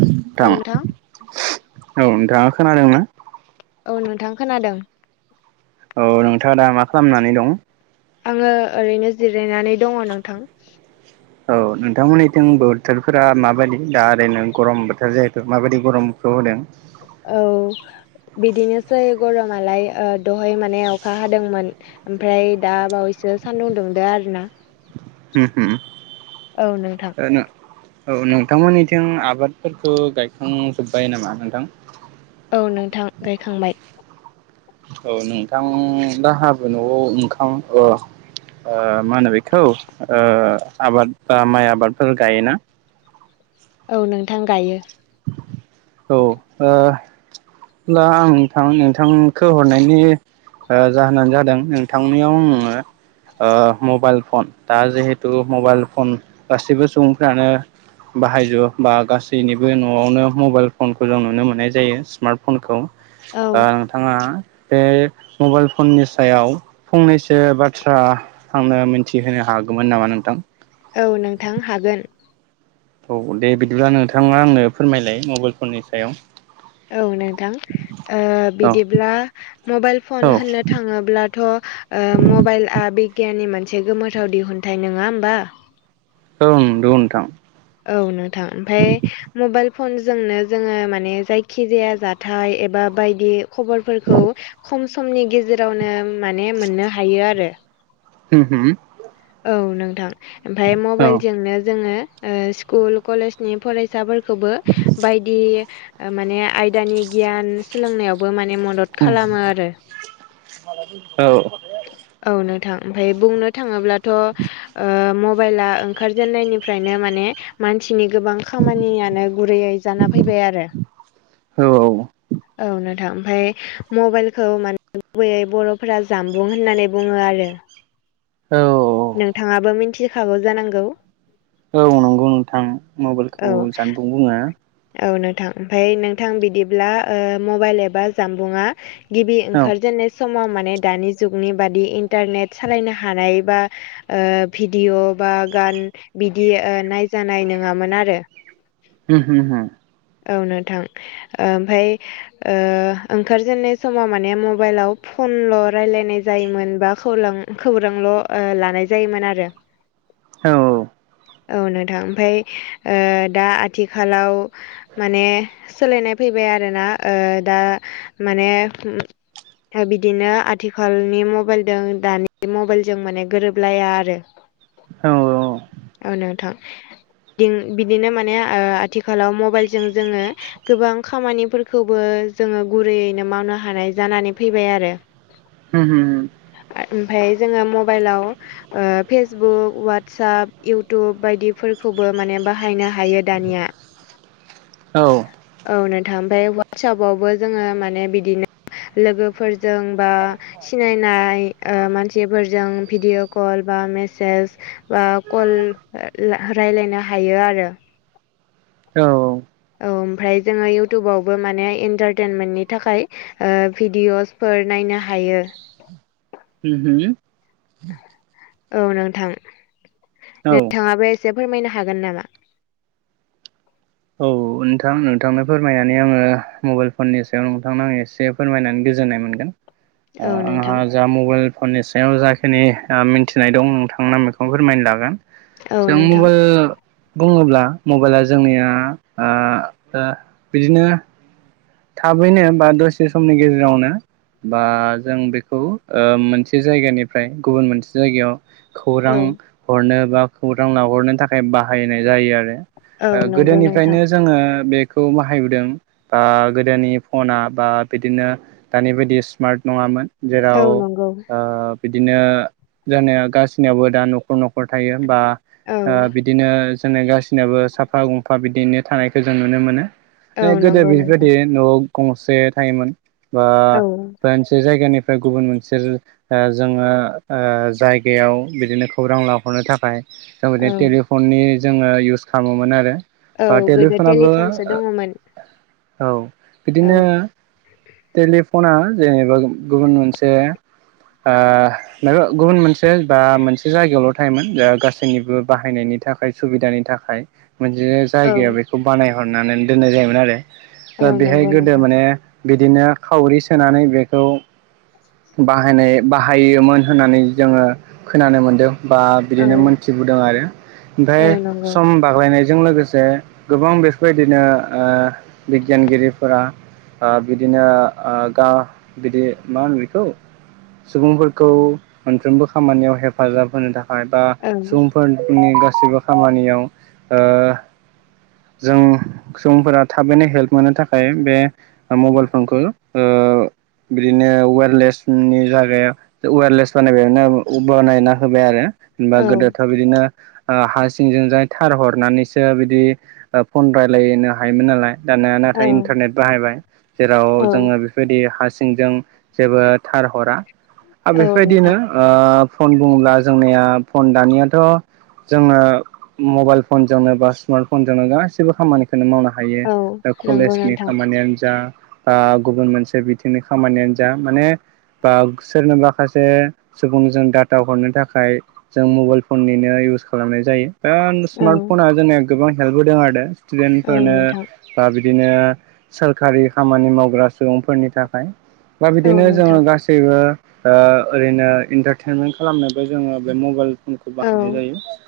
नोंथां औ नोंथाङा खोनादों ना? औ नोंथां खोनादों। औ नोंथाङा दा मा खालामनानै दं आङो ओरैनो जिरायनानै दङ नोंथां औ नोंथांमोननिथिं बोथोरफोरा माबायदि दा ओरैनो गरम बोथोर जिहेथु माबायदि गरमखौ होदों औ बिदिनोसै गरमालाय दहाय माने अखा हादोंमोन ओमफ्राय दाबावैसो सान्दुं दुंदो आरोना हम हम औ नोंथां ओरैनो औ नोंथांमोननिथिं आबादफोरखौ गायखांजोब्बाय नामा नोंथां औ नोंथां गायखांबाय औ नोंथां दा हाबो न'आव ओखां औ मा होनो बेखौ आबाद बा माइ आबादफोर गायोना औ नोंथां गायो औ ओ दा आं नोंथां नोंथांखौ हरनायनि ओ जाहोनानो जादों नोंथांनियाव आङो मबाइल फन दा जिहेतु मबाइल फन गासैबो सुबुंफ्रानो बाहायजोबो बा गासैनि बो न'वावनो मबाइल फनखौ जों नुनो मोननाय जायो स्मार्ट फनखौ औ नोंथाङा बे मबाइल फननि सायाव फंनैसो बाथ्रा आंनो मिथिहोनो हागौमोन नामा नोंथां औ नोंथां हागोन औ दे बिदिब्ला नोंथाङा आंनो फोरमायलाय मबाइलफोरनि सायाव औ नोंथां औ बिदिब्ला मबाइल फन औ होननो थाङोब्लाथ मबाइलआ बिगियाननि मोनसे गोमोथाव दिहुनथाइ नङा होमबा औ नंगौ नोथां औ नोंथां ओमफ्राय मबाइल फनजोंनो जोंङो माने जायखि जाया जाथाय एबा बायदि खबरफोरखौ खम समनि गेजेरावनो माने मोननो हायो आरो उ उ औ नोंथां ओमफ्राय औ मबाइलजोंनो जोङो स्कुल कलेजनि फरायसाफोरखौ बायदि आयदानि गियान सोलोंनाय बो माने मदद खालामो आरो औ औ नोंथां ओमफ्राय बुंनो थाङोब्लाथ' मबाइला ओंखारजेननायनिफ्रायनो माने मानसिनि गोबां खामानियानो गुरैयै जाना फैबाय आरो औ औ नोंथां ओमफफ्राय मबाइलखौ माने गुबैयै बर'फोरा जाम बुं होननानै बुंङो आरो औ नोंथाङाबो मिथिखागौ जानांगौ औ नंगौ नोंथां औ मबाइलखौ जानबुं बुङो औ नोंथां ओमफ्राय नोंथां बिदिब्ला मबाइल एबा जानबुंआ गिबि औ उम ओंखारजेननाय समाव माने दानि जुगनि बादि इन्टारनेट सालायनो हानाय बा ओ भिडिअ' बा गान बिदि नायजानाय नङामोन आरो जे [inaudible] औ नोंथां ओमफाय ओंखारजेननाय समाव माने मबाइलाव फनल' रायजलायनाय जायोमोन बा खौरां खौरांल' लानाय जायोमोन आरो औ औ नोंथां ओमफ्राय दा आथिखालाव माने सोलायनाय फैबाय आरोना। दा माने दा बिदिनो आथिखालनि मबाइलजों दानि मबाइलजों माने गोरोबलाया आरो। औ औ नोंथां। बिदिनो माने आथिखालाव मबाइलजों जोंङो। गोबां खामानिफोरखौबो जोंङो गुरैयैनो मावनो हानाय जानानै फैबाय आरो। उम उम। ओमफ्राय जोंङो मबाइलाव। फेसबुक वाटसप इउटुब बायदिफोरखौ बो माने बाहायनो हायो दानिया। औ औ नोंथां ओमफफ्राय वाटसपआवबो जोङो माने बिदिनो लोगोफोरजों बा सिनायनाय मानसिफोरजों भिडिअ कल बा मेसेज बा कल रायलायनो हायो आरो। औ। औ ओमफ्राय जोङो इउटुबावबो माने एन्टारटेनमेन्टनि थाखाय। भिडिअसफोर नायनो हायो। [unintelligible] औ नोंथां औ नोंथांङाबो एसे फोरमायनो हागोन नामा? औ नोंथां नोंथांनो फोरमायनानै आङो मबाइल फननि सायाव नोंथांनो आं एसे फोरमायनानै गोजोननाय मोनगोन। औ नोंथां आंहा जा मबाइल फननि सायाव जाखिनि मिथिनाय दं नोंथांमोना बेेखौनो फोरमायनो लागोन। औ जों नोंथां मबाइल बुंङोब्ला मबाइला जोंनिया आं बिदिनो थाबैनो बा दसे समनि गेजेरावनो बा जों बेखौ मोनसे जायगानिफ्राय गुबुन मोनसे जायगायाव खौरां औ हरनो बा खौरां लाहरनो थाखाय बाहायनाय जायो आरो। औ नंगौ नोंथां गोदोनिफ्रायनो जोङो बेखौ बाहायबोदों। ओ गोदोनि फना बा बिदिनो दानि बायदि स्मार्ट नङामोन। औ जेराव नंगौ ओ बिदिनो जानाया गासिनियावबो दा न'खर न'खर थायो। बा औ बिदि बिदिनो जों गासिनाबो साफा गंफा बिदिनो थानायखौ जों नुनो मोनो। औ गोदो नंगौ बेबायदि नोंथां न'आव गंसे थायोमोन बा औ मोन मोनसे जायगानिफ्राय फ्राय गुबुन मोनसे जोङो जायगायाव बिदिनो खौरां लाहरनो थाखाय। जों औ बिदि टेलिफननि जोङो इउस खालामोमोन आरो। औ बा गोदो टेलिफनाबो टेलिफनसो दङमोन औ औ बिदिनो टेलिफना जेनेबा गुबुन मोनसे ओ माबा गुबुन मोनसे बा मोनसे जायगायावल' थायोमोन गासैनिबो बाहायनायनि थाखाय। सुबिदानि थाखाय मोनसे औ जायगायाव बेखौ बानायहरनानै दोननाय जायोमोन आरो। औ दा बेहाय नंगौ गोदो नोंथां माने बिदिनो खावरि सोनानै बेखौ बाहायनाय बाहायोमोन होननानै जोङो खोनानो मोनदों। बा औ बिदिनो मोनथिबोदों आरो। ओमफ्राय औ नंगौ सम बाग्लायनायजों लोगोसे गोबां बेफोरबायदिनो बिगियानगिरिफोरा ओ बिदिनो ओ गा बिदि मा होनो बेखौ सुबुंफोरखौ मोनफ्रोमबो खामानियाव हेफाजाब होनो थाखाय। बा ओं सुबुंफोरनि गासिबो खामानियाव जों सुबुंफोरा थाबैनो हेल्प मोननो थाखाय बे मबाइल फनखौ बिदिनो वेरलेसनि जागायाव वारलेस बानायबायनो बानायना होबाय आरो बा औ गोदोथ' बिदि बिदिनो ओ हा सिंजोंजाय थार हरनानैसो बिदि ओ फन रायलायनो हायोमोन नालाय दाना औ नाथाय इनथारनेट बाहायबाय जेराव औ जोङो बेफोरबायदि हा सिंजों जेबो थार हरा आरो औ बेफोरबायदिनो नोंथां ओ फन बुङोब्ला जोंनिया फन दानियाथ' जोङो मबाइल फनजोंनो बा स्मार्ट फनजोंनो गासैबो खामानिखौनो मावनो हायो औ नंगौ कलेजनि नोंथां खामानियानो जा बा गुबुन मोनसे बिथिंनि खामानियानो जा माने बा सोरनोबा माखासे सुबुंजों डाटा हरनो थाखाय जों मबाइल फननिनो इउस खालामनाय जायो दा औ स्मार्ट फना जोंनो गोबां हेल्प होदों आरो औ स्टुडेन्टफोरनो नोंथां बा बिदिनो सोरखारि खामानि मावग्रा सुबुंफोरनि थाखाय बा औ बिदिनो जोङो नोंथां गासै सैबो ओ ओरैनो इनथारथेनमेन्ट खालामनोबो जोङो बे मबाइल फनखौ औ बाहायनाय जायो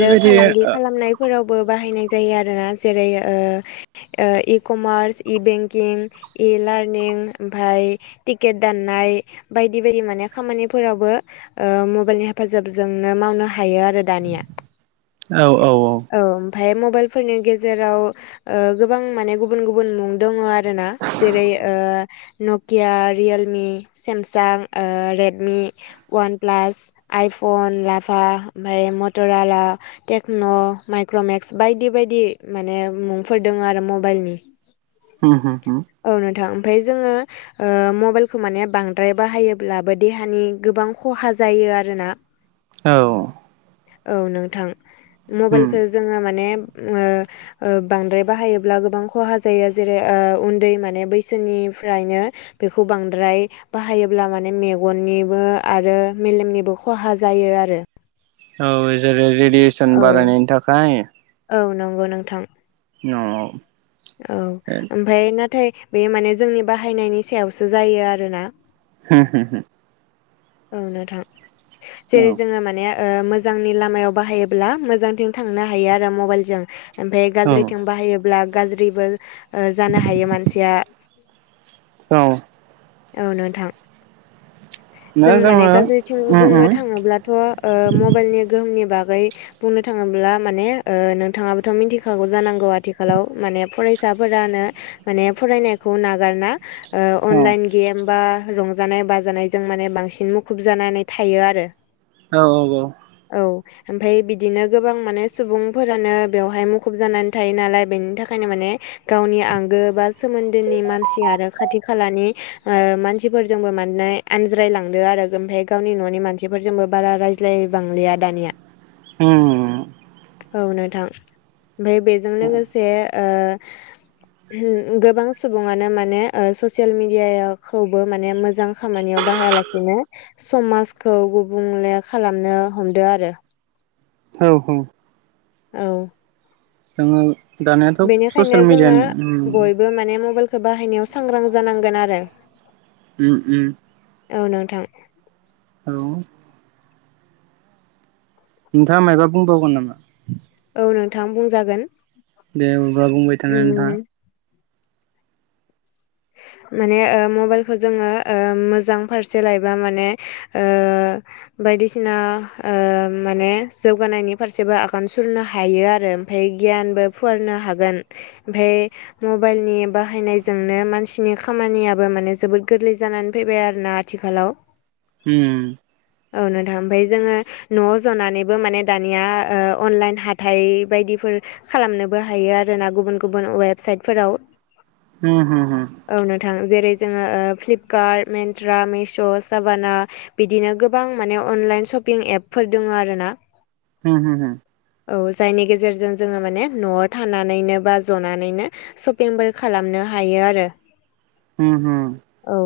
बेबायदि ओ फोरावबो बाहायनाय जायो आरोना जेरै ओ ओ E commerce E banking E learning ओमफाय टिकेट दाननाय बायदि बायदि माने खामानिफोरावबो ओ मबाइलनि हेफाजाबजो जोंनो मावनो हायो आरो दानिया औ ओमफाय मबाइलफोरनि गेजेराव ओ गोबां माने गुबुन गुबुन मुं दोङो आरोना जेरै ओ नकिया रियेलमि सेमसां ओ रेडमि वान प्लास, आइफन, लाभा ओमफ्राय मटराला टेक्न' माइक्रमेक्स बायदि बायदि माने मुंफोर दोङो आरो मबाइलनि हो हो हो औ नोंथां ओमफाय जोंङो ओ मबाइलखौ माने बांद्राय बाहायोब्लाबो देहानि गोबां ख'हा जायो आरोना औ औ नोंथां होम मबाइलखौ जोंङो माने ओ ओ बांद्राय बाहायोब्ला गोबां ख'हा जायो जेरै ओ उन्दै माने बैसोनिफ्रायनो बेखौ बांद्राय बाहायोब्ला माने मेगननिबो आरो मेलेमनिबो ख'हा जायो आरो औ जेरै रेडियेसन औ बारायनायनि थाखाय औ नोंगौ नोंथां [unintelligible] औ ओमफाय नाथाय बे माने जोंनि बाहायनायनि सायावसो जायो आरोना हो हो हो औ नोंथां जेरै होम जोंङो माने ओ मोजांनि लामायाव बाहायोब्ला मोजांथिं थांनो हायो आरो मबाइलजों ओमफाय गाज्रिथिं औ बाहायोब्ला गाज्रिबो ओ जानो हायो मानसिया औ औ नोंथां नो जों जोङो माने उम उम औ गाज्रिथिं बुंनो थाङोब्ला थ' ओ मबाइलनि गोहोमनि बागै बुंनो थाङोब्ला माने ओ नोंथांङाबोथ' मिनथिखागौ जानांगौ आथिखालाव माने फरायसाफोरानो माने फरायनायखौ नागारना ओ अनलाइन गेम बा रंजानाय-बाजानायजों माने बांसिन मुखुब जानानै थायो आरो औ औ औ औ ओमफाय बिदिनो गोबां माने सुबुंफोरानो बेवहाय मुखुब जानानै थायो नालाय बेनि थाखायनो माने गावनि आंगो बा सोमोन्दोनि मानसि आरो खाथि खालानि ओ मानसिफोरजोंबो मानोना आनज्रायलांदो आरो ओमफाय गावनि न'नि मानसिफोरजोंबो बारा राय ज्लाय बांलिया आ दानिया उम औ नोंथां ओमफाय बेजों औ लोगोसे ओ गोबां सुबुङानो माने ससियेल मिडियायाव खौबो माने मोजां खामानियाव बाहायालासिनो समाजखौ गुबुंले खालामनो हमदो आरो औ औ औ जोंङो दानायाथ' बेनिखायनो ससियेल जोङो मिडियानि बयबो माने मबाइ बाहायनायाव सांग्रां जानांगोन आरो उम उम औ नोंथां औ' नोंथांङा मायबा बुंबावगोन नामा औ नोंथां बुंजागोन दे अब्ला बुंबाय था नोंथांङा उम माने ओ मबाइलखौ जोंङो मोजां फारसे लायोबा माने ओ बायदिसिना ओ माने जौगानायनि फारसेबो आगान सुरनो हायो आरो ओमफाय गियानबो फुवारनो हागोन ओमफाय मबाइलनि बाहायनायजोंनो मानसि बिसिनि खामानियाबो माने जोबोद गोरलै जानानै फैबाय आरोना आथिखालाव उम औ नोंथां ओमफ्राय जोङो न'आव जनानैबो माने दानिया ओ अनलाइन हाथाइ बायदिफोर खालामनोबो हायो आरो ना गुबुन गुबुन वेबसाइटफोराव होम होम औ नोंथां जेरै जोङो फ्लिपकार्ट मेन्ट्रा मिश' साबाना बिदिनो गोबां माने अनलाइन सशपिं एपफोर दङ आरो ना होम होम औ जायनि गेजेरजों जोङो माने न'आव थानानैनो बा जनानैनो सपिंबो खालामनो हायो आरो होम होम औ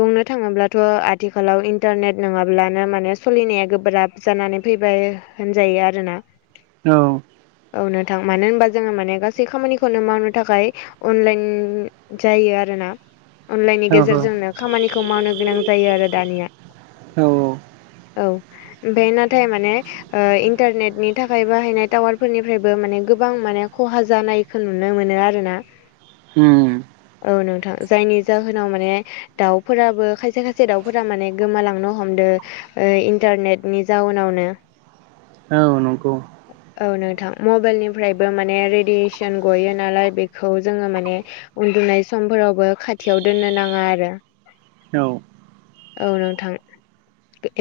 बुंनो थाङोब्लाथ' आथिखालाव इन्टारनेट नोङाब्लानो माने सोलिनाया गोब्राब जानानै फैबाय होनजायो आरोना औ औ नोंथां मानो होनबा जोंङो माने गासै खामानिखौनो मावनो थाखाय अनलाइन जायो आरोना अनलाइननि औ औ गेजेरजोंनो खामानिखौ मावनो गोनां जायो आरो दानिया औ औ ओमफ्राय नाथाय माने ओ इन्टारनेटनि थाखाय बाहायनाय टावार फोरनिफ्रायबो माने गोबां माने खहा जानाय खौ नुनो मोनो आरो ना होम औ नोंथां जायनि जाहोनाव माने दाउफोराबो खायसे खायसे दाउफोरा माने गोमालांनो हमदो ओ इन्टारनेटनि जाउनावनो औ नंगौ औ नोंथां मबाइलनिफ्रायबो माने रेडियेसन गयो नालाय बेखौ जोङो माने उन्दुनाय समफोरावबो खाथियाव दोननो नाङा आरो औ औ नोंथां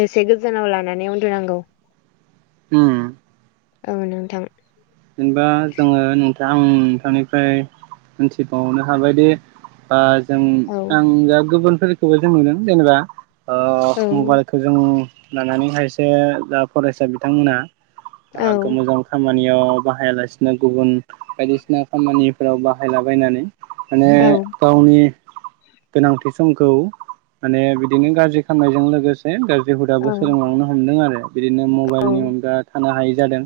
एसे गोजानाव लानानै उन्दुनांगौ उम औ नोंथां जेनेबा जोङो थोंथां आं नोंथांनिफ्राय मोनथिबावनो हाबायदि बा जों औ आं दा गुबुनफोरखौबो जों नुदों जेनेबा औ मबाइलखौ जों लानानै खायसे दा फरायसा बिथांमोनहा मोजां खामानियाव बाहायालासिनो गुबुन बायदिसिना खामानि फोराव बाहायलाबायनानै माने औ गावनि गोनांथि समखौ माने बिदिनो गाज्रि खालामनायजों लोगोसे गाज्रि हुदाबो औ सोलोंलांनो हमदों आरो बिदिनो औ मबाइलनि अनगा थानो हायि जादों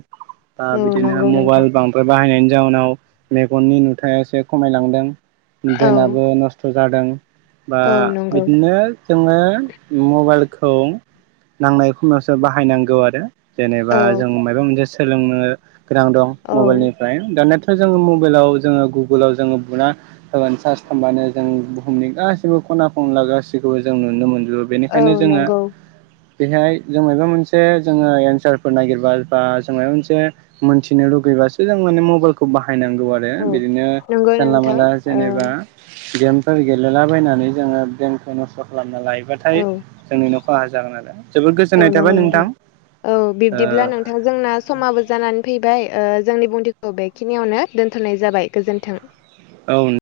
औ बिदिनो नंगौ मबाइल नोंथां बांद्राय बाहायनायनि जाउनाव मेगननि नुथाया एसे खमायलांदों औ ब्रेनाबो नस्थ' जादों बा औ नंगौ बिदिनो जोङो मबाइलखौ नांनाय खमायावसो बाहायनांगौ आरो जेनेबा औ जों माबा मोनसे सोलोंनो गोनां दं औ मबाइलनिफ्राय दानियाथ' जोङो मबाइलाव जोङो गुगोलाव जोङो बुना होबानो सारस खालामबानो जों बुहुमनि गासैबो खना खनला गासैखौबो जों नुनो मोनजोबो औ बेनिखायनो जोङो नंगौ बेहाय जों मायबा मोनसे जोङो एन्सारफोर नागिरबा बा जों मायाबा मोनसे मोन्थिनो लुगैबासो जों माने मबाइलखौ बाहायनांगौ आरो औ आरो बिदिनो नंगौ जानला नोंथां मानला औ जेनेबा गेमफोर गेलेलाबायनानै जोङो ब्रेमखौ नस्थ' खालामना लायोबा नाथाय औ जोंनिनो खहा जागोन आरो जोबोद औ गोजोननाय थाबाय नंगौ नोंथां औ बिब्दिब्ला नोंथां जोंना समाबो जानानै फैबाय जोंनि बुंथिखौ बेखिनियावनो दोनथ'नाय जाबाय गोजोन्थों औ